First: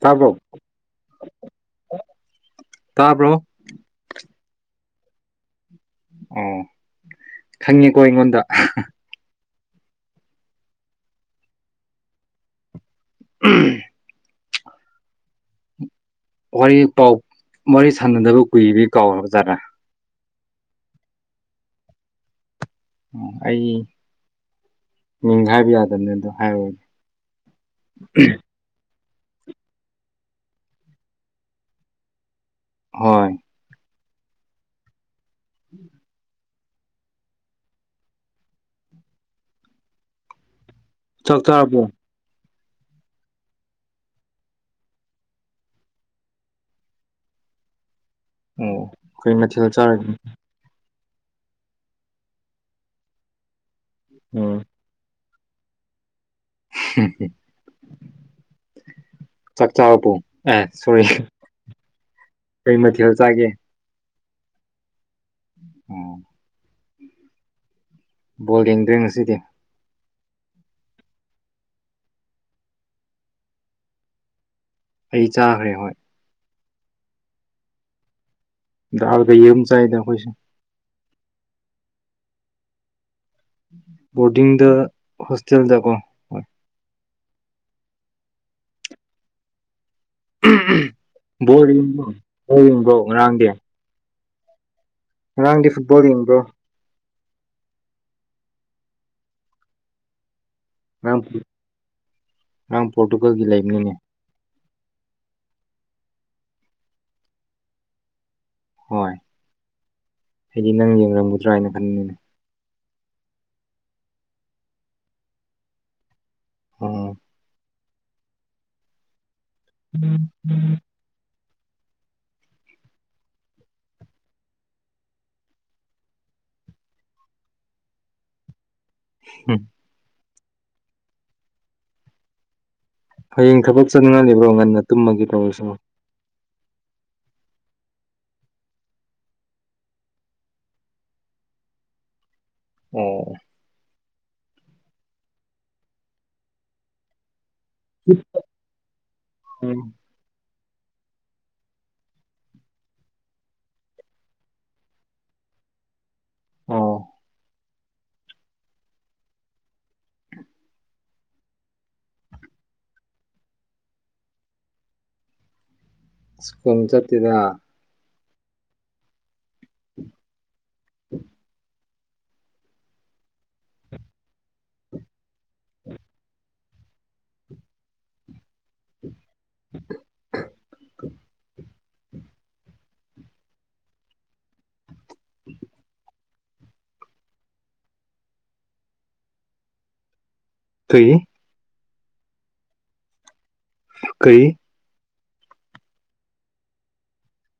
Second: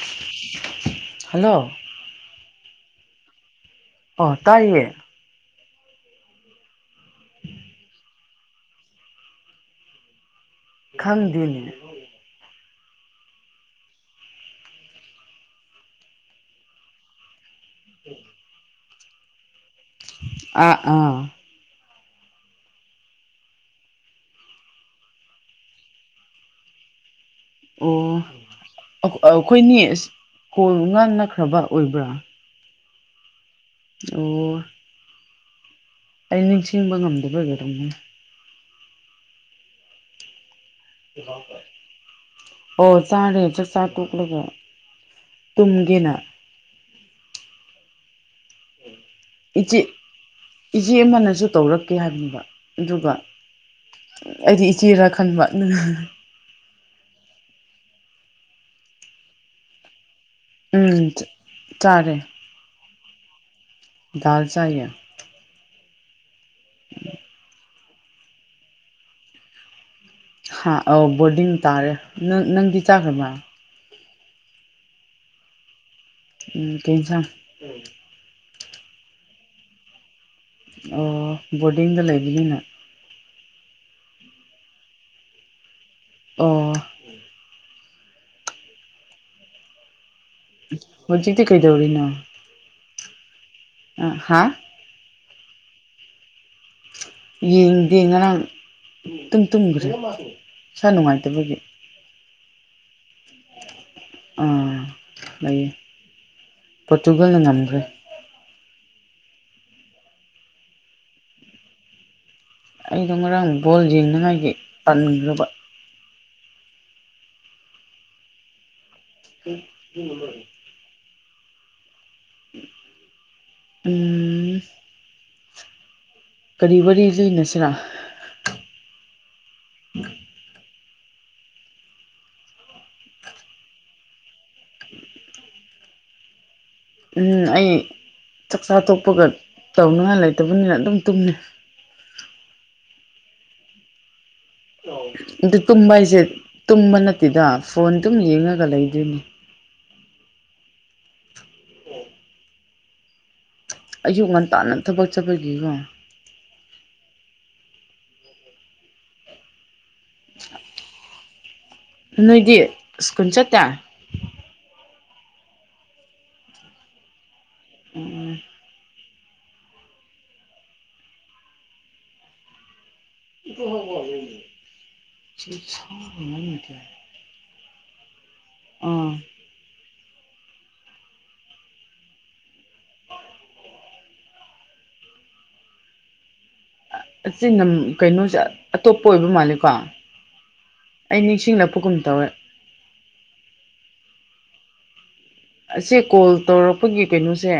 ꯇꯥꯕ꯭ꯔꯣ ꯍꯜꯂꯣ ꯇꯥꯕ꯭ꯔꯣ ꯑꯣ ꯇꯥꯏꯌꯦ ꯑꯣ ꯈꯪꯉꯦꯀꯣ ꯑꯩꯉꯣꯟꯗ ꯈꯪꯗꯦꯅꯦ [unintelligible] ꯋꯥꯔꯤ ꯄꯥꯎ ꯋꯥꯔꯤ ꯁꯥꯟꯅꯗꯕ ꯀꯨꯏꯕꯤ ꯀꯥꯎꯔꯕ ꯖꯥꯠꯔꯥ ꯑꯥ ꯑꯥ ꯑꯩ ꯃꯤꯡ ꯍꯥꯏꯕ ꯌꯥꯗꯝꯅꯤ ꯑꯗꯣ ꯍꯥꯏꯔꯛꯑꯣ ꯑꯣ ꯑꯩꯈꯣꯏꯅꯤ ꯑꯁ ꯀꯣꯜ ꯉꯥꯟꯅꯈ꯭ꯔꯕ ꯑꯣꯏꯕ꯭ꯔꯥ ꯍꯣꯏ ꯑꯣ [inaudible] ꯑꯩ ꯅꯤꯡꯁꯤꯡꯕ ꯉꯝꯗꯕꯩ ꯑꯣꯢꯔꯝꯅꯤ ꯆꯥꯛ ꯆꯥꯔꯕꯣ [unintelligible] ꯑꯣ ꯆꯥꯔꯦ ꯆꯥꯛ ꯆꯥ ꯇꯣꯛꯂꯒꯥ ꯇꯨꯝꯒꯦꯅꯥ ꯑꯣ ꯀꯩ ꯃꯊꯦꯜ ꯏꯆꯦ ꯆꯥꯔꯒꯦ ꯏꯆꯦ ꯑꯃꯅꯁꯨ ꯇꯧꯔꯛꯀꯦ ꯍꯥꯏꯕꯅꯦꯕ ꯑꯗꯨꯒ ꯎꯝ ꯑꯩꯗꯤ ꯆꯦꯔꯥ ꯈꯟꯕ ꯆꯥꯛ ꯆꯥꯔ꯭ꯕꯣ ꯑꯦ ꯁꯣꯔꯤ ꯎꯝ ꯆꯥꯔꯦ ꯀꯩ ꯃꯊꯦꯜ ꯆꯥꯒꯦ ꯗꯜ ꯆꯌꯦ ꯑꯣ [inaudible] ꯕꯣꯜ ꯌꯦꯡꯗ꯭ꯔꯦ ꯉꯁꯤꯗꯤ ꯍꯥ ꯑꯧ ꯕꯣꯔꯗꯤꯡ ꯇꯥꯔꯦ ꯅꯪ ꯅꯪꯗꯤ ꯆꯥꯈ꯭ꯔꯕ ꯑꯩ ꯆꯥꯈ꯭ꯔꯦ ꯍꯣꯏ ꯎꯝ ꯀꯩ ꯑꯦꯟꯁꯥꯡ ꯗꯗ ꯌꯦꯔꯨꯝ ꯆꯥꯏꯗ ꯑꯩꯈꯣꯏꯁꯦ ꯑꯣ ꯕꯣꯔꯗꯤꯡꯗ ꯂꯩꯕꯅꯤꯅ ꯕꯣꯔꯗꯤꯡꯗ ꯍꯣꯁꯇꯦꯜꯗꯀꯣ ꯍꯣꯏ ꯑꯣ ꯍꯧꯖꯤꯛꯤ ꯕꯣꯜ ꯀꯩꯗꯧꯔꯤ ꯅ ꯌꯦꯡꯕ꯭ꯔꯣ ꯕꯣꯜ ꯌꯦꯡꯕ꯭ꯔꯣ ꯉꯔꯥꯡꯗꯤ ꯑ ꯍꯥꯥ ꯔꯥꯡꯗꯤ ꯐꯨꯠꯕꯣꯜ ꯌꯦꯡ꯭ꯔꯣ ꯌꯦꯡꯗꯦ ꯉꯔꯥꯡ ꯇꯨꯝ ꯇꯨꯝꯈ꯭ꯔꯦ ꯏꯁꯥ ꯉꯔꯥꯡ ꯅꯨꯡꯉꯥꯏꯇꯕꯒꯤ ꯉꯔꯥꯡ ꯄꯣꯔꯇꯨꯒꯜꯒꯤ ꯂꯩꯕꯅꯤꯅꯦ ꯑꯥ ꯂꯩꯌꯦ ꯄꯣꯔꯇꯨꯒꯜꯅ ꯉꯝꯈ꯭ꯔꯦ ꯍꯣꯏ ꯍꯥꯏꯗꯤ ꯅꯪ ꯌꯦꯡꯔꯝꯒꯗ꯭ꯔꯥ ꯍꯥꯏꯅ ꯈꯟꯅꯤꯅꯦ ꯑꯩꯗꯣ ꯉꯔꯥꯡ ꯕꯣꯜ ꯌꯦꯡꯅꯉꯥꯏꯒꯤ ꯄꯥꯝꯅꯤꯡꯕ ꯎꯝ ꯎꯝ ꯎ ꯎꯝ ꯀꯔꯤ ꯋꯥꯔꯤ ꯂꯩꯅꯁꯤꯔꯥ ꯎꯝ ꯍꯌꯦꯡ ꯊꯕꯛ ꯆꯪꯅꯤꯡꯉꯕ꯭ꯔꯣ ꯉꯟꯅ ꯇꯨꯝꯃꯒꯒꯤ ꯇꯧꯔꯁꯨ ꯎꯝ ꯑꯩ ꯆꯥꯛꯆꯥ ꯊꯣꯛꯣꯛꯄꯒ ꯇꯧꯅꯤꯡꯉꯥꯏ ꯂꯩꯇꯕꯅꯤꯅ ꯑꯗꯨꯝ ꯇꯨꯝꯃꯦ ꯑꯣ ꯑꯗꯨ ꯇꯨꯝꯕ ꯍꯥꯏꯁꯦ ꯇꯨꯝꯕ ꯅꯠꯇꯦꯗ ꯐꯣꯟꯗꯨꯝ ꯌꯦꯡꯉꯒ ꯂꯩꯗꯣꯏꯅꯦ ꯎꯝ ꯑꯌꯨꯛ ꯉꯟꯇꯥꯟꯅ ꯊꯕꯛ ꯆꯠꯄꯒꯤꯀꯣ ꯑꯣ ꯅꯣꯏꯗꯤ ꯁꯁꯀꯨꯜ ꯆ ꯇꯌꯥ ꯁ꯭ꯀꯨꯜ ꯆꯠꯇꯗ ꯎꯝ ꯎ ꯎꯝ [unintelligible] ꯑꯥ [unintelligible] ꯍ ꯎꯝ ꯑꯁꯤ ꯅ ꯀꯩꯅꯣꯁꯦ ꯑꯇꯣꯞꯄ ꯑꯣꯏꯕ ꯃꯥꯂꯀꯣ ꯀꯔꯤ ꯑꯩ ꯅꯤꯡꯁꯤꯡꯂꯛꯄꯒꯨꯝ ꯇꯧꯋꯦ ꯀꯩ ꯑꯁꯦ ꯀꯣꯜ ꯇꯧꯔꯛꯄꯒꯤ ꯀꯩꯅꯣꯁꯦ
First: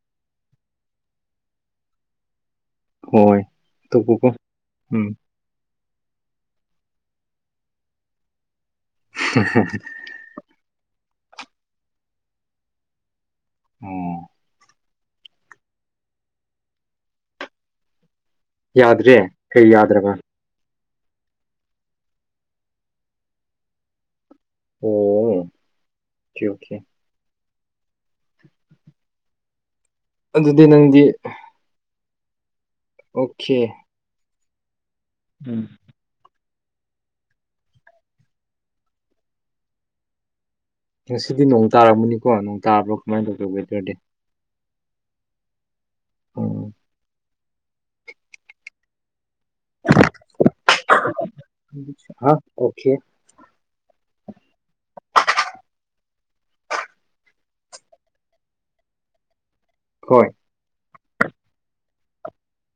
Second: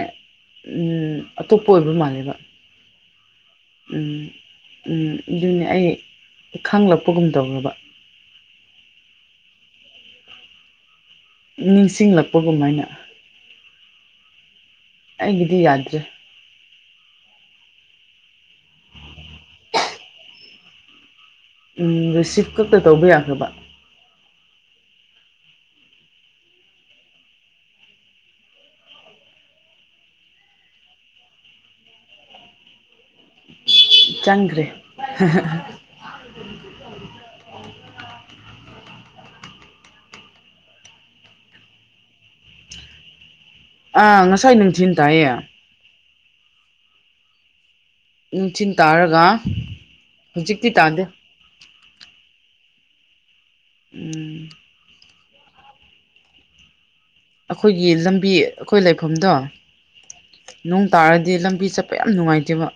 ꯑꯇꯣꯞꯄ ꯑꯣꯏꯕ ꯃꯥꯜꯂꯦꯕ ꯍꯣꯏ ꯇꯧꯕꯀꯣ ꯎꯝ ꯎꯝ ꯑꯗꯨꯅꯦ ꯑꯩ ꯈꯪꯂꯛꯄꯒꯨꯝ ꯇꯧꯔꯕ ꯍ ꯅꯤꯡꯁꯤꯡꯂꯛꯄꯒꯃꯥꯏꯅ ꯑꯣ ꯑꯩꯒꯤꯗꯤ ꯑꯖ ꯌꯥꯗ꯭ꯔꯦ ꯀꯩ ꯌꯥꯗ꯭ꯔꯕ ꯎ ꯔꯤꯁꯤꯞ ꯈꯛꯇ ꯇꯧꯕ ꯌꯥꯈ꯭ꯔꯕ ꯑꯣ ꯊ ꯑꯣꯀꯤꯦ ꯑꯗꯨꯗꯤ ꯅꯪꯗꯤ ꯑꯣꯀꯦ ꯆꯪꯈ꯭ꯔꯦ ꯎꯝ ꯁꯤꯗꯤ ꯅꯣꯡ ꯇꯥꯔꯝꯅꯤꯣ ꯅꯣꯡ ꯇꯥꯕ꯭ꯔꯣ ꯀꯃꯥꯏꯅ ꯇꯧꯒꯦ ꯋꯦꯗꯔ ꯑꯥ ꯉꯁꯥꯏ ꯅ ꯊꯤꯟꯅ ꯇꯌꯦ ꯎꯝ ꯅꯨꯡꯊꯤꯟ ꯇꯥꯔꯒ ꯍꯧꯖꯤꯛꯇꯤ ꯇꯥꯗꯦ ꯑꯣꯀꯦ [unintelligible] ꯑꯩꯈꯣꯏꯒꯤ ꯂꯝꯕꯤ ꯑꯩꯈꯣꯏ ꯂꯩꯐꯝꯗꯣ ꯍꯣꯏ ꯅꯣꯡ ꯇꯥꯔꯗꯤ ꯂꯝꯕꯤ ꯆꯠꯄ ꯌꯥꯝ ꯅꯨꯡꯉꯥꯏꯇꯦꯕ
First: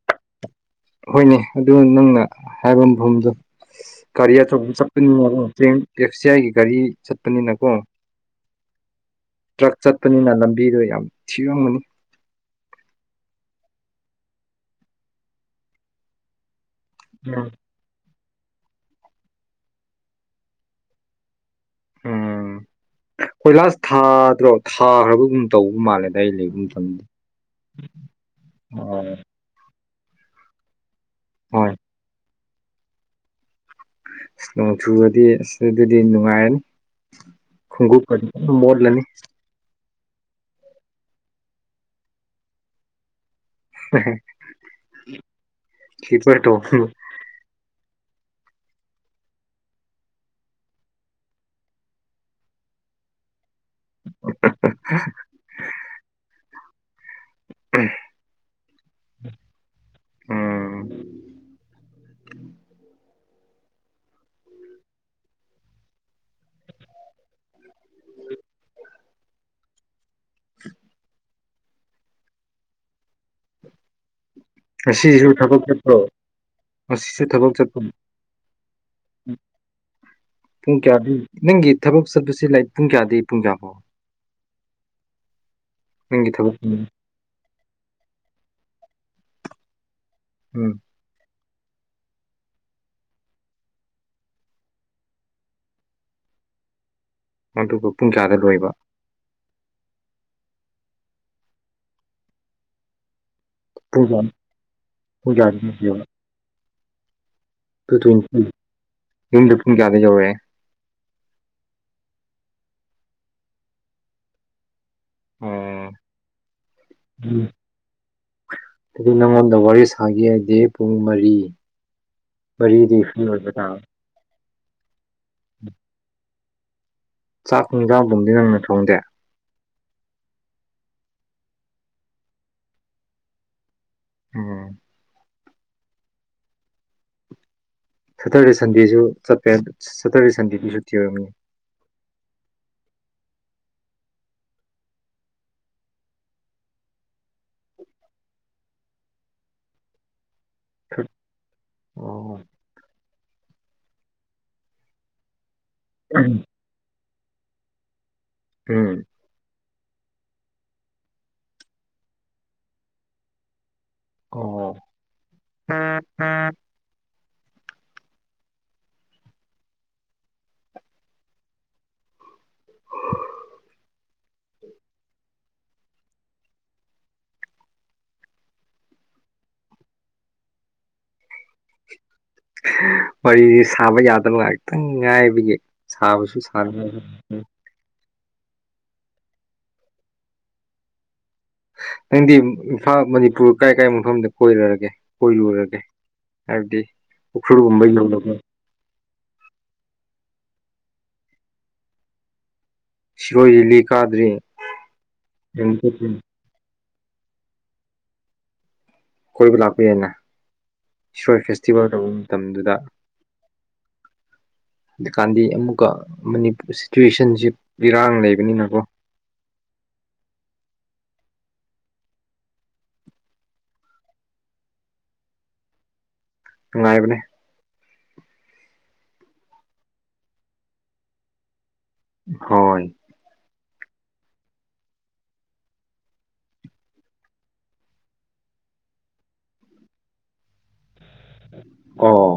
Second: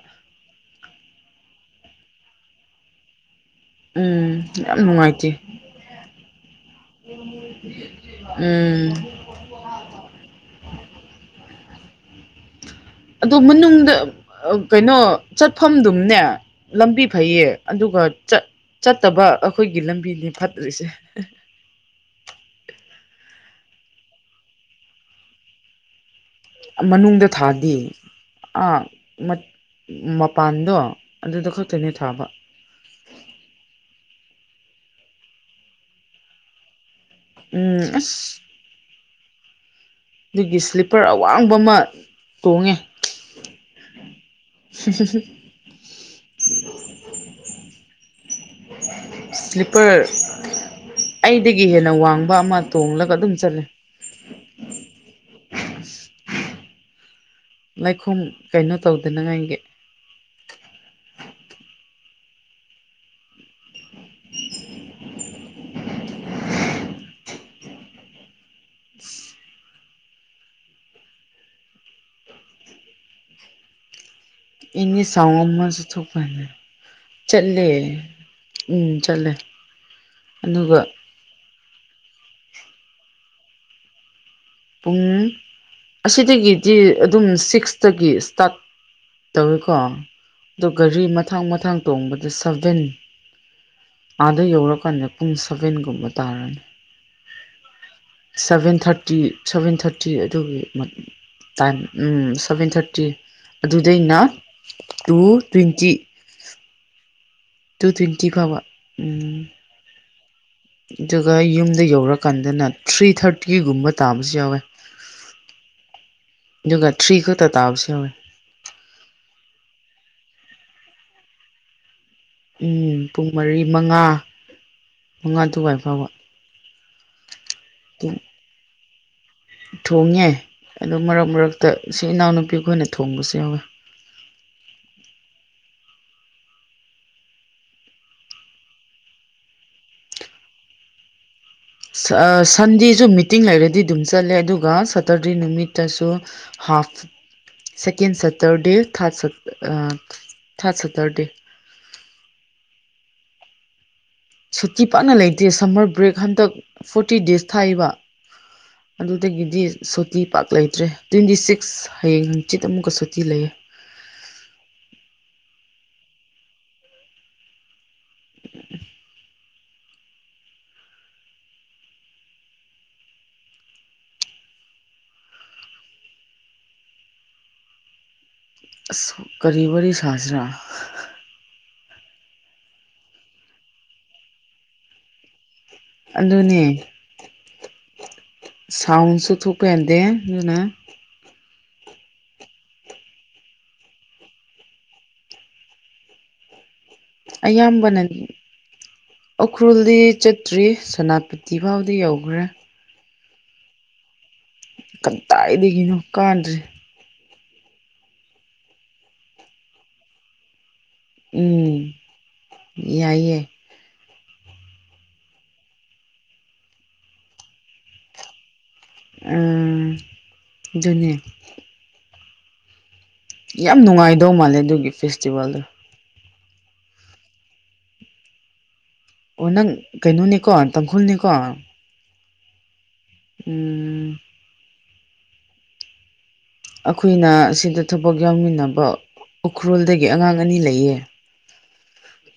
ꯍꯣꯏꯅꯦ ꯑꯗꯨ ꯅꯪꯅ ꯍꯥꯏꯕ ꯃꯐꯝꯗꯣ ꯒꯥꯔꯤ ꯎꯝ ꯑꯆꯧꯕ ꯌꯥꯝ ꯅꯨꯡꯉꯥꯏꯇꯦ ꯆꯠꯄꯅꯤꯅꯀ ꯇ꯭ꯔꯦꯟ ꯇꯦꯛꯁꯤꯌꯥꯥꯏꯒꯤ ꯒꯥꯔꯤ ꯆꯠꯄꯅꯤꯅꯀꯣ ꯎꯝ ꯇ꯭ꯔꯛ ꯆꯠꯄꯅꯤꯅ ꯂꯝꯕꯤꯗꯣ ꯌꯥꯝ ꯊꯤꯔꯝꯒꯅꯤ ꯑꯗꯣ ꯃꯅꯨꯡꯗ ꯀꯩꯅꯣ ꯆꯠꯐꯝꯗꯨꯝꯅꯦ ꯂꯝꯕꯤ ꯐꯩꯌꯦ ꯎꯝ ꯑꯗꯨꯒꯠ ꯆꯠꯇꯕ ꯑꯩꯈꯣꯏꯒꯤ ꯂꯝꯕꯤꯅꯤ ꯐꯠꯇ꯭ꯔꯤꯁꯦ ꯎꯝ ꯀꯣꯏ ꯂꯥꯁ ꯊꯥꯗ꯭ꯔꯣ ꯊꯥꯈ꯭ꯔꯕꯒꯨꯝ ꯇꯧꯕ ꯃꯥꯜꯂꯦ ꯃꯅꯨꯡꯗ ꯊꯥꯗꯤ ꯑ ꯑꯣ ꯃꯄꯥꯟꯗꯣ ꯑꯗꯨꯗ ꯍꯣꯏ ꯈꯛꯇꯅꯦ ꯊꯥꯕ ꯅꯣꯡꯆꯨꯕꯗꯤ ꯑꯁꯤ ꯑꯗꯨꯗꯤ ꯅꯨꯡꯉꯥꯏꯔꯅꯤ ꯎꯝ ꯈꯣꯡꯎꯞꯀꯗꯤ ꯑꯁ ꯀ ꯃꯣꯠꯂꯅꯤ ꯑꯗꯨꯒꯤ ꯁ꯭ꯂꯤꯞꯄꯔ ꯑꯋꯥꯡꯕ ꯑꯃ ꯇꯣꯡꯉꯦ ꯎ ꯁ ꯁꯦ ꯁꯦ ꯁꯤꯄꯔꯗꯣ ꯁ꯭ꯂꯤꯄꯔ ꯑꯩꯗꯒꯤ ꯍꯦꯟꯅ ꯋꯥꯡꯕ ꯑꯃ ꯇꯣꯡꯂꯒ ꯑꯗꯨꯝ ꯆꯠꯂꯦ [unintelligible] ꯂꯩꯥꯏꯈꯣꯨꯝ ꯀꯩꯅꯣ ꯇꯧꯗꯅꯉꯥꯏꯒꯤ ꯎꯝ [unintelligible] ꯏꯒꯤ ꯉꯁꯤꯁꯨ ꯁꯥꯎ ꯊꯕꯛ ꯑꯃꯁꯨ ꯆꯠꯄ꯭ꯔꯣ ꯊꯣꯛ [unintelligible] ꯄꯥꯟꯗ ꯉꯁꯤꯁꯨ ꯊꯕꯛ ꯆꯠꯂꯦ ꯆꯠꯄ ꯎꯝ ꯆꯠꯂꯦ ꯄꯨꯡ ꯑꯗꯨꯒ ꯀꯌꯥꯗꯤ ꯅꯪꯒꯤ ꯊꯕꯛ ꯆꯠꯄꯁꯤ ꯂꯥꯏ ꯄꯨꯡ ꯀꯌꯥꯗꯤ ꯄꯨꯡ ꯀꯌꯥ ꯐꯥꯎ ꯄꯨꯡ ꯑꯁꯤꯗꯒꯤꯗꯤ ꯑꯗꯨꯝ ꯁꯤꯛꯁꯇꯒꯤ ꯏꯁꯇꯥꯔꯠ ꯇꯧꯋꯀꯣ ꯑꯗꯣ ꯎꯝ ꯒꯥꯔꯤ ꯃꯊꯥꯡ ꯃꯊꯥꯡ ꯇꯣꯡꯕꯗ ꯁꯚꯦꯟ ꯑꯥꯗ ꯌꯧꯔꯀꯥꯟꯗ ꯄꯨꯡ ꯁꯚꯦꯟꯒꯨꯝꯕ ꯇꯥꯔꯅꯤ ꯑꯗꯨꯒ ꯄꯨꯡ ꯀꯌꯥꯗ ꯂꯣꯏꯕ ꯁꯚꯦꯟ ꯊꯥꯔꯇꯤ ꯁꯚꯦꯟ ꯊꯥꯔꯇꯤ ꯑꯗꯨꯒꯤ ꯇꯥꯏꯝ ꯁꯚꯦꯟ ꯊꯥꯔꯇꯤ ꯄꯨꯡ ꯑꯗꯨꯗꯩꯅ ꯀꯌꯥ ꯇꯨ ꯄꯨꯡ ꯇ꯭ꯋꯦꯟꯇꯤ ꯀꯌꯥꯗ ꯇꯨ ꯇ꯭ꯋꯦꯟꯇꯤ ꯐꯥꯎꯕ ꯎꯝ ꯌꯨꯝꯗ ꯄꯨꯡ ꯀꯌꯥꯗ ꯌꯧꯔꯛꯑꯦ ꯑꯗꯨꯒ ꯌꯨꯝꯗ ꯌꯧꯔꯀꯥꯟꯗꯅ ꯊ꯭ꯔꯤ ꯊꯥꯔꯇꯤꯒꯨꯝꯕ ꯇꯥꯕꯁꯨ ꯌꯥꯎꯋꯦ ꯑꯣ ꯑꯗꯨꯒ ꯊ꯭ꯔꯤ ꯈꯛꯇ ꯇꯕꯁꯨ ꯌꯥꯎꯋꯦ ꯑꯗꯨ ꯅꯪꯉꯣꯟꯗ ꯋꯥꯔꯤ ꯁꯥꯒꯦ ꯍꯥꯏꯗꯤ ꯄꯨꯡ ꯃꯔꯤ ꯎꯝ ꯃꯔꯤꯗꯤ ꯐ꯭ꯔꯤ ꯄꯨꯡ ꯑꯣꯏꯕ ꯃꯔꯤ ꯇꯥꯕ ꯃꯉꯥ ꯃꯉꯥ ꯑꯗꯨꯋꯥꯏ ꯐꯥꯎꯕ ꯆꯥꯛ ꯑꯗꯨꯝ ꯌꯦꯡꯁꯥꯡꯕꯨꯗꯤ ꯅꯪꯅ ꯊꯣꯡꯗꯦ ꯊꯣꯡꯉꯦ ꯑꯗꯨ ꯃꯔꯛ ꯃꯔꯛꯇ ꯏꯅꯥꯎꯅꯨꯄꯤ ꯈꯣꯏꯅ ꯊꯣꯡꯕꯁꯨ ꯌꯥꯎꯋꯦ ꯑꯣꯝ ꯁꯦꯇꯔꯗꯦ ꯁꯟꯗꯦꯁꯨ ꯆꯠꯂꯦ ꯁꯦꯇꯔꯗꯦ ꯁꯟꯗꯦꯗꯤ ꯁꯨꯇꯤ ꯑꯣꯏꯔꯝꯒꯅꯤ ꯁꯟꯗꯦꯁꯨ ꯃꯤꯇꯤꯡ ꯂꯩꯔꯗꯤ ꯑꯗꯨꯝ ꯆꯠꯂꯦ ꯑꯗꯨꯒ ꯁꯇꯔꯗꯦ ꯅꯨꯃꯤꯠꯇꯁꯨ half second Saturday third third Saturday ꯑꯣ ꯁꯨꯇꯤ ꯄꯥꯛꯅ ꯂꯩꯇꯦ ꯁꯝꯃꯔ ꯕ꯭ꯔꯦꯛ ꯍꯟꯗꯛ ꯐꯣꯔꯇꯤ ꯗꯦꯖ ꯊꯥꯏꯕ ꯎꯝ ꯑꯗꯨꯗꯒꯤꯗꯤ ꯁꯣꯇꯤ ꯄꯥꯛ ꯂꯩꯇ꯭ꯔꯦ ꯇ꯭ꯋꯦꯟꯇꯤ ꯁꯤꯛꯁ ꯍꯌꯦꯡ ꯍꯪꯆꯤꯠ ꯑꯃꯨꯛꯀ ꯁꯨꯇꯤ ꯂꯩꯌꯦ ꯑꯣ [unintelligible] ꯑꯁ ꯀꯔꯤ ꯋꯥꯔꯤ ꯁꯥꯁꯤꯔꯥ ꯋꯥꯔꯤꯁꯤ ꯁꯥꯕ ꯌꯥꯗꯕ ꯉꯥꯏꯍꯥꯛꯇꯪ ꯉꯥꯏꯕꯒꯤ ꯁꯥꯕꯁꯨ ꯑꯗꯨꯅꯦ ꯁꯥꯅ ꯁꯥꯎꯟꯁꯨ ꯊꯣꯛꯄ ꯌꯥꯗꯦ ꯑꯗꯨꯅ ꯅꯪꯗꯤ ꯏꯝꯐꯥꯜ ꯃꯅꯤꯄꯨꯔ ꯀꯥꯏ ꯀꯥꯏ ꯃꯐꯝꯗ ꯀꯣꯏꯔꯒꯦ ꯀꯣꯏꯔꯨꯔꯒꯦ ꯍꯥꯏꯕꯗꯤ ꯎꯈ꯭ꯔꯨꯜꯒꯨꯝꯕ ꯑꯌꯥꯝꯕꯅ ꯌꯧꯔꯕ꯭ꯔꯣ ꯎꯈ꯭ꯔꯨꯜꯗꯤ ꯆꯠꯇ꯭ꯔꯤ ꯁꯣꯅꯥꯄꯇꯤ ꯐꯥꯎꯗꯤ ꯌꯧꯈ꯭ꯔꯦ ꯁꯤꯔꯣꯏ ꯂꯤꯂꯤ ꯀꯥꯗ꯭ꯔꯤ ꯀꯟꯗꯥꯏꯗꯒꯤꯅꯣ ꯀꯥꯗ꯭ꯔꯤ ꯀꯣꯏꯕ ꯂꯥꯛꯄ ꯌꯥꯏꯅ ꯏꯁꯔꯣꯏ ꯎꯝ ꯐꯦꯁꯇꯤꯚꯦꯜ ꯇꯧꯕ ꯃꯇꯝꯗꯨꯗ ꯌꯥꯏꯌꯦ ꯑꯗꯨꯀꯥꯟꯗꯤ ꯑꯃꯨꯛꯀ ꯃꯅꯤꯄꯨꯔ ꯁꯤꯆꯨꯋꯦꯁꯟꯁꯤ ꯏꯔꯥꯡ ꯂꯩꯕꯅꯤꯅꯀꯣ ꯎꯝ ꯑꯗꯨꯅꯦ ꯌꯥꯝ ꯅꯨꯡꯉꯥꯏꯗꯧ ꯃꯥꯜꯂꯦ ꯑꯗꯨꯒꯤ ꯐꯦꯁꯇꯤꯚꯦꯜꯗꯣ ꯅꯨꯡꯉꯥꯏꯕꯅꯦ ꯑꯣ ꯅꯪ ꯀꯩꯅꯣꯅꯤꯀꯣ ꯇꯥꯡꯈꯨꯜꯅꯤꯀꯣ ꯍꯣꯏ ꯎꯝ ꯑꯩꯈꯣꯏꯅ ꯁꯤꯗ ꯊꯕꯛ ꯌꯥꯎꯃꯤꯟꯅꯕ ꯎꯈ꯭ꯔꯨꯜꯗꯒꯤ ꯑꯉꯥꯡ ꯑꯅꯤ ꯂꯩꯌꯦ ꯑꯣ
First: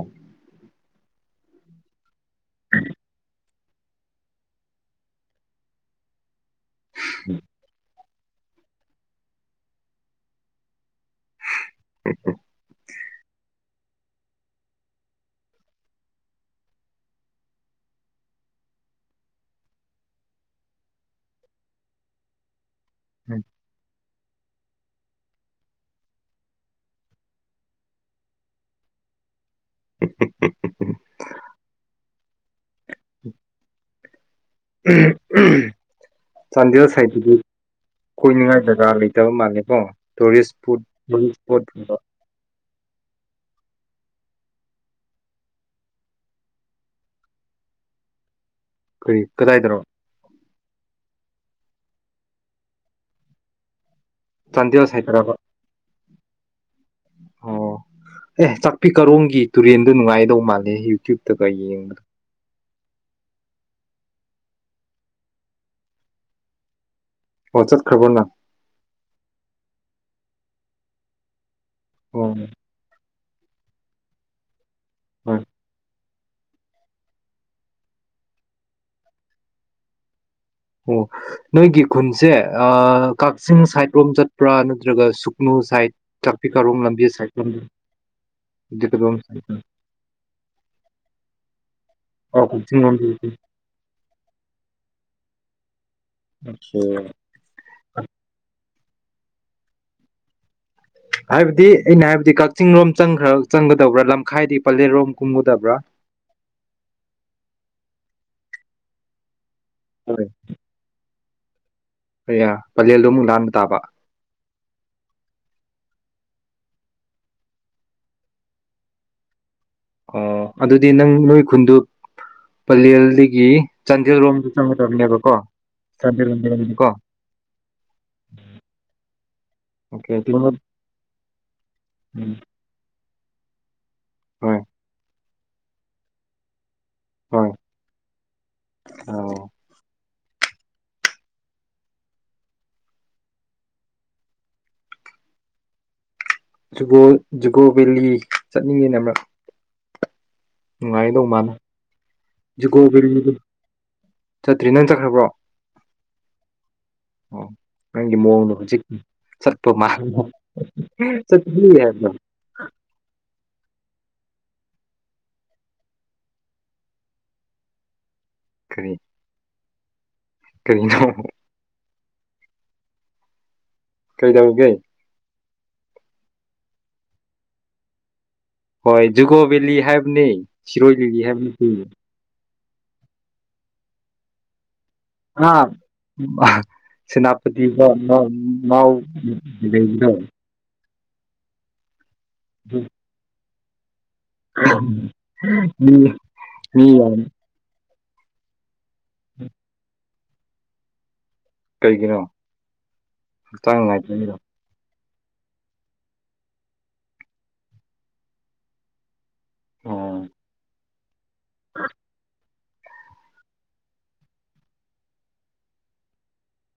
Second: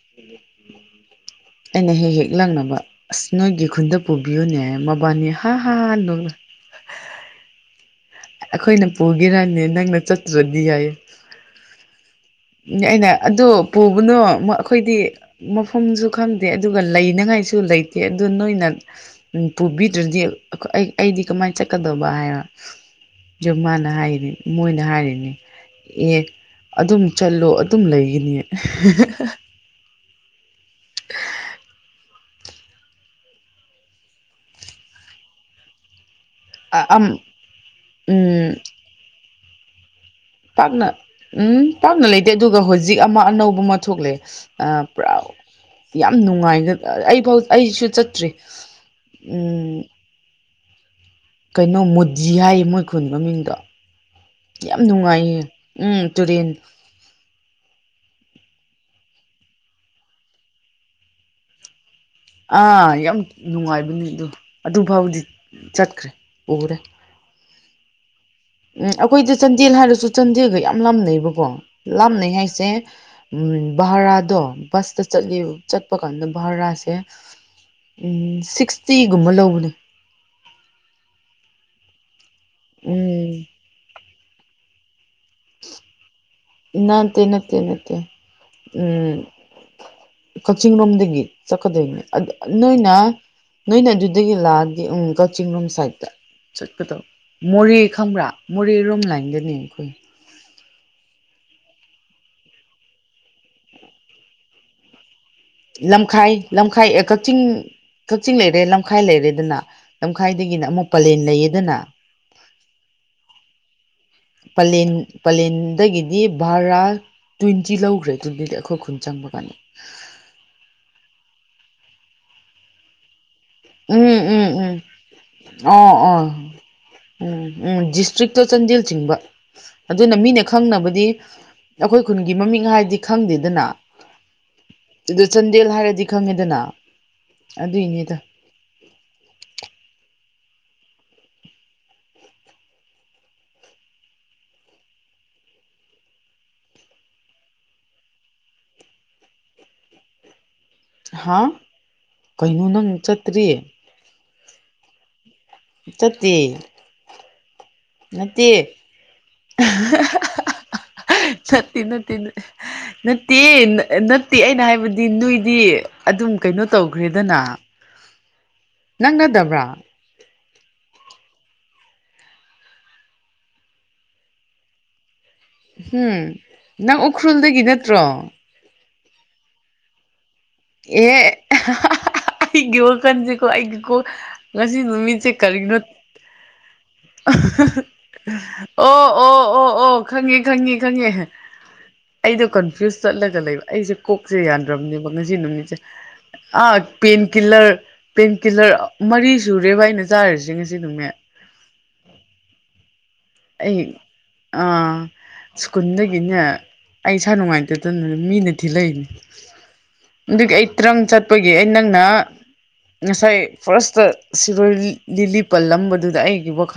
ꯑꯩꯅ ꯍꯦꯛ ꯍꯦꯛ ꯂꯪꯅꯕ ꯑꯁ ꯅꯣꯏꯒꯤ ꯈꯨꯟꯗ ꯄꯨꯕꯤꯌꯨꯅꯦ ꯃꯕꯥꯅꯤ ꯍꯥ ꯍꯥꯥ ꯅꯣꯛꯏ ꯎꯝ ꯑꯩꯈꯣꯏꯅ ꯄꯨꯒꯔꯅꯦ ꯅꯪꯅ ꯆꯠꯇꯨꯔꯗꯤ ꯌꯥꯏꯌꯦ ꯑꯩꯅ ꯑꯗꯣ ꯄꯨꯒꯅꯣ ꯑꯩꯈꯣꯏꯗꯤ ꯃꯐꯝꯁꯨ ꯈꯪꯗꯦ ꯑꯗꯨꯒ ꯂꯩꯅꯉꯥꯏꯁꯨ ꯂꯩꯇꯦ ꯑꯗꯨ ꯅꯣꯏꯅ ꯎꯝ ꯄꯨꯕꯤꯗ꯭ꯔꯗꯤ ꯑꯩ ꯑꯩꯗꯤ ꯀꯃꯥꯏꯅ ꯆꯠꯀꯗꯧꯕ ꯍꯥꯏꯕ ꯖꯣ ꯃꯥꯅ ꯍꯥꯏꯔꯤ ꯃꯣꯏꯅ ꯍꯥꯏꯔꯤꯅꯦ ꯑꯦ ꯑꯗꯨꯝ ꯆꯠꯂꯣ ꯑꯗꯨꯝ ꯂꯩꯒꯅꯤ ꯎ ꯎ [unintelligible] [inaudible] [unintelligible] ꯆꯥꯟꯗꯤꯒꯔ ꯑꯝ ꯁꯥꯏꯠꯇꯒꯤ ꯎꯝ ꯀꯣꯏꯅꯤꯡꯉꯥꯏ ꯖꯥꯒ ꯂꯩꯇꯦ ꯃꯥꯜꯂꯦꯀꯣ ꯇꯨꯔꯤꯁ ꯏꯁꯄꯣꯠ ꯄꯥꯛꯅ ꯇꯨꯔꯤꯁ ꯏꯁꯄꯨꯠ ꯎꯝ ꯀꯨꯝꯕ ꯄꯥꯛꯅ ꯂꯩꯇꯦ ꯑꯗꯨꯒ ꯍꯧꯖꯤꯛ ꯑꯃ ꯑꯅꯧꯕ ꯑꯃ ꯊꯣꯛꯂꯦ ꯄꯨꯔꯥ ꯌꯥꯝ ꯅꯨꯡꯉꯥꯏꯒ ꯑꯩꯥꯐꯥꯎ ꯑꯩꯁꯨ ꯆꯠꯇ꯭ꯔꯤ ꯀꯔꯤ ꯀꯗꯥꯏꯗꯔꯣ ꯎꯝ ꯀꯩꯅꯣ ꯃꯨꯖꯤ ꯍꯥꯏꯌꯦ ꯃꯣꯏ ꯈꯨꯟ ꯃꯃꯤꯡꯗꯣ ꯌꯥꯝ ꯆꯥꯟꯗꯦꯜ ꯁꯥꯏꯠꯇꯔꯕ ꯅꯨꯡꯉꯥꯏꯌꯦ ꯎꯝ ꯇꯨꯔꯦꯟ ꯑꯣ ꯑꯦ ꯆꯥꯛꯄꯤ ꯀꯔꯣꯡꯝꯒꯤ ꯇꯨꯔꯦꯟꯗꯣ ꯅꯨꯡꯉꯥꯏꯗꯧ ꯃꯥꯜꯂꯦ ꯌꯨꯇ꯭ꯌꯨꯞꯇꯒ ꯌꯦꯡꯕꯗ ꯑꯥ ꯌꯥꯝ ꯅꯨꯡꯉꯥꯏꯕꯅꯤ ꯑꯗꯨ ꯑꯗꯨ ꯐꯥꯎꯗꯤ ꯆꯠꯈ꯭ꯔꯦ ꯎꯔꯦ ꯑꯣ ꯆꯠꯔꯈꯕ ꯅꯪ ꯎꯝ ꯑꯩꯈꯣꯏꯗ ꯆꯥꯟꯗꯦꯜ ꯍꯥꯏꯔꯁꯨ ꯆꯥꯟꯗꯦꯜꯒ ꯌꯥꯝ ꯂꯥꯅꯩꯕꯀꯣ ꯑꯣ ꯂꯥꯞꯅꯩ ꯍꯥꯏꯁꯦ ꯚꯥꯔꯥꯗꯣ ꯕꯁꯇ ꯍꯣꯏ ꯆꯠꯂꯤ ꯆꯠꯄ ꯀꯥꯟꯗ ꯚꯔꯥꯁꯦ ꯁꯤꯛꯁꯇꯤꯒꯨꯝꯕ ꯂꯧꯕꯅꯦ ꯑꯣ ꯅꯣꯏꯒꯤ ꯈꯨꯟꯁꯦ ꯎꯝ ꯀꯛꯆꯤꯡ ꯁꯥꯏꯠꯔꯣꯝ ꯆꯠꯄ꯭ꯔꯥ ꯅꯠꯇ꯭ꯔꯒ ꯁꯨꯛ ꯅꯨ ꯁꯥꯏꯠ ꯇ꯭ꯔꯥꯐꯤꯛ ꯑꯔꯣꯝ ꯂꯝꯕꯤ ꯅꯠꯇꯦ ꯁꯥꯏꯇ ꯅꯠꯇꯦ ꯅꯠꯇꯦ ꯎꯝ [unintelligible] ꯀꯛꯆꯤꯡ ꯂꯣꯝꯗꯒꯤ ꯆꯠꯀꯗꯣꯏꯅꯤ ꯑꯗꯣ ꯑꯣ ꯀꯛꯆꯤꯡ ꯅꯣꯏꯅ ꯂꯣꯝꯗ ꯅꯣꯏꯅ ꯑꯗꯨꯗꯒꯤ ꯂꯥꯛꯑꯗꯥ ꯎꯝ ꯀꯛꯆꯤꯡꯡꯂꯣꯝ ꯁꯥꯏꯗꯠꯇ ꯑꯣꯀꯦ ꯆꯠꯀꯗ ꯃꯣꯔꯦ ꯈꯪꯕ꯭ꯔꯥ ꯃꯣꯔꯦꯔꯣꯝ ꯂꯥꯏꯟꯗꯅꯦ ꯑꯩꯈꯣꯏ ꯍꯥꯏꯕꯗꯤ ꯑꯩꯅ ꯍꯥꯏꯕꯗꯤ ꯀꯛꯆꯤꯡ ꯂꯣꯝ ꯆꯪꯈ꯭ꯔ ꯆꯪꯒꯗꯕ꯭ꯔꯥ ꯂꯝꯈꯥꯏꯗꯤ ꯄꯂꯦꯜꯔꯣꯝ ꯀꯨꯝꯒꯗꯕ꯭ꯔꯥ ꯂꯝꯈꯥꯏ ꯂꯝꯈꯥꯏ ꯀꯛꯆꯤꯡ ꯀꯛꯆꯤꯡ ꯂꯩꯔꯦ ꯂꯝꯈꯥꯏ ꯂꯩꯔꯦꯗꯅ ꯂꯝꯈꯥꯏꯗꯒꯤꯅ ꯑꯃꯨꯛ ꯄꯂꯦꯟ ꯂꯩꯌꯦꯗꯅ ꯍ ꯄꯂꯦꯜꯗꯨꯣ ꯑꯃꯨꯛ ꯂꯥꯟꯕ ꯇꯥꯕ ꯄꯂꯦꯟ ꯄꯂꯦꯟꯗꯒꯤꯗꯤ ꯚꯔꯥ ꯇ꯭ꯋꯦꯟꯇꯤ ꯂꯧꯈ꯭ꯔꯦ ꯇ꯭ꯋꯦꯟꯇꯤꯗꯤ ꯑꯩꯈꯣꯏ ꯈꯨꯟ ꯆꯪꯕ ꯀꯥꯟꯗ ꯑꯣ ꯑꯗꯨꯗꯤ ꯅꯪ ꯅꯣꯏ ꯈꯨꯟꯗꯨ ꯄꯂꯦꯜꯗꯒꯤ ꯆꯥꯟꯗꯦꯜ ꯎꯝ ꯎꯝ ꯂꯣꯝꯗ ꯎꯝ ꯆꯪꯒꯗꯕꯅꯦꯕꯀꯣ ꯑꯣ ꯑꯣ ꯆꯥꯟꯗꯦꯜ ꯂꯣꯝꯗꯅꯤꯀꯣ ꯎꯝ ꯎꯝ ꯗꯤꯁꯇ꯭ꯔꯤꯛꯇ ꯆꯥꯟꯗꯦꯜ ꯆꯤꯡꯕ ꯑꯣꯀꯦ ꯑꯗꯨꯅ ꯃꯤꯅ ꯀꯤꯂꯣꯃꯤꯠ ꯈꯪꯅꯕꯗꯤ ꯑꯩꯈꯣꯏ ꯈꯨꯟꯒꯤ ꯎꯝ ꯃꯃꯤꯡ ꯍꯥꯏꯗꯤ ꯈꯪꯗꯦꯗꯅ ꯍꯣꯏ ꯑꯗ ꯆꯥꯟꯗꯦꯜ ꯍꯥꯏꯔꯗꯤ ꯈꯪꯉꯦꯗꯅ ꯍꯣꯏ ꯑꯗꯨꯏꯅꯦꯗ ꯑꯣ ꯖꯨꯒꯣ ꯖꯨꯒꯣ ꯕꯦꯂꯤ ꯆꯠꯅꯤꯡꯉꯦꯅ ꯑꯃꯛ ꯅꯨꯡꯉꯥꯏꯒꯗꯧ ꯍꯥ ꯃꯥꯅ ꯀꯩꯅꯣ ꯅꯪ ꯆꯠꯇ꯭ꯔꯤꯌꯦ ꯆꯠꯇ꯭ꯔꯤ ꯅꯪ ꯆꯠꯈ꯭ꯔꯕ꯭ꯔꯣ ꯆꯠꯇꯦ ꯑꯣ ꯅꯪꯒꯤ ꯅꯠꯇꯦ ꯃꯑꯣꯡꯗ ꯍꯧꯖꯤꯛ ꯆꯠꯄ ꯅꯠꯇꯦ ꯆꯠꯄ ꯅꯠꯇꯦ ꯅꯠꯇꯦ ꯅꯠꯇꯦ ꯑꯩꯅ ꯍꯥꯏꯕꯗꯤ ꯅꯣꯏꯗꯤ ꯑꯗꯨꯝ ꯀꯩꯅꯣ ꯇꯧꯈ꯭ꯔꯦꯗꯅ ꯀꯔꯤ ꯅꯪꯅꯗꯕ꯭ꯔꯥ ꯀꯅꯣ ꯀꯩ ꯇꯧꯒꯦ ꯎꯝ ꯅꯪ ꯎꯈ꯭ꯔꯨꯜꯗꯒꯤ ꯅꯠꯇ꯭ꯔꯣ ꯍꯣꯏ ꯖꯨꯀꯣ ꯚꯦꯂꯤ ꯍꯥꯏꯕꯅꯤ ꯑꯦ ꯑꯩꯒꯤ ꯋꯥꯈꯜꯁꯤꯀꯣ ꯑꯩꯒꯤꯀꯣ ꯉꯁꯤ ꯅꯨꯃꯤꯠ [unintelligible] ꯁꯦꯅꯥꯄꯇꯤꯗ ꯃꯥꯎ ꯃꯥꯎ ꯑꯣ ꯑꯣ ꯑꯣ ꯑꯣ ꯌꯧꯕꯗꯣ ꯈꯪꯉꯦ ꯈꯪꯉꯦ ꯈꯪꯉꯦꯍ ꯑꯩꯗꯣ ꯀꯟꯐ꯭ꯌꯨꯁ ꯆꯠꯂꯒ ꯂꯩꯕ ꯑꯩꯁꯦ ꯀꯣꯛꯁꯦ ꯌꯥꯗ꯭ꯔꯕꯅꯦꯕ ꯉꯁꯤ ꯅꯨꯃꯤꯠꯁꯦ ꯃꯤ ꯑꯥ ꯃꯤ ꯌꯥꯝ ꯄꯦꯟꯀꯤꯤꯜꯂꯔ ꯄꯦꯟꯀꯤꯜꯂꯔ ꯃꯔꯤ ꯁꯨꯔꯦꯕꯥ ꯑꯩꯅ ꯆꯥꯔꯤꯁꯦ ꯉꯁꯤ ꯅꯨꯃꯤꯠ ꯀꯩꯒꯤꯅꯣ ꯍꯛꯆꯥꯡ ꯑꯩ ꯉꯥꯏꯇꯕꯒꯤꯔꯣ꯫ ꯑꯥ ꯁ꯭ꯀꯨꯜꯗꯒꯤꯅꯦ ꯑꯩ ꯏꯁꯥ ꯅꯨꯡꯉꯥꯏꯇꯗꯅ ꯃꯤꯅ ꯊꯤꯜꯂꯛꯏꯅꯦ ꯑꯣ ꯑꯗꯨꯒꯤ ꯑꯩ ꯇ꯭ꯔꯪ ꯆꯠꯄꯒꯤ ꯑꯩ ꯅꯪꯅ ꯉꯁꯥꯏ ꯐꯥꯔꯁꯇ ꯁꯤꯔꯣꯏ ꯂꯤꯂꯤ ꯄꯜꯂꯝꯕꯗꯨꯗ ꯑꯩꯒꯤ ꯋꯥꯈꯜ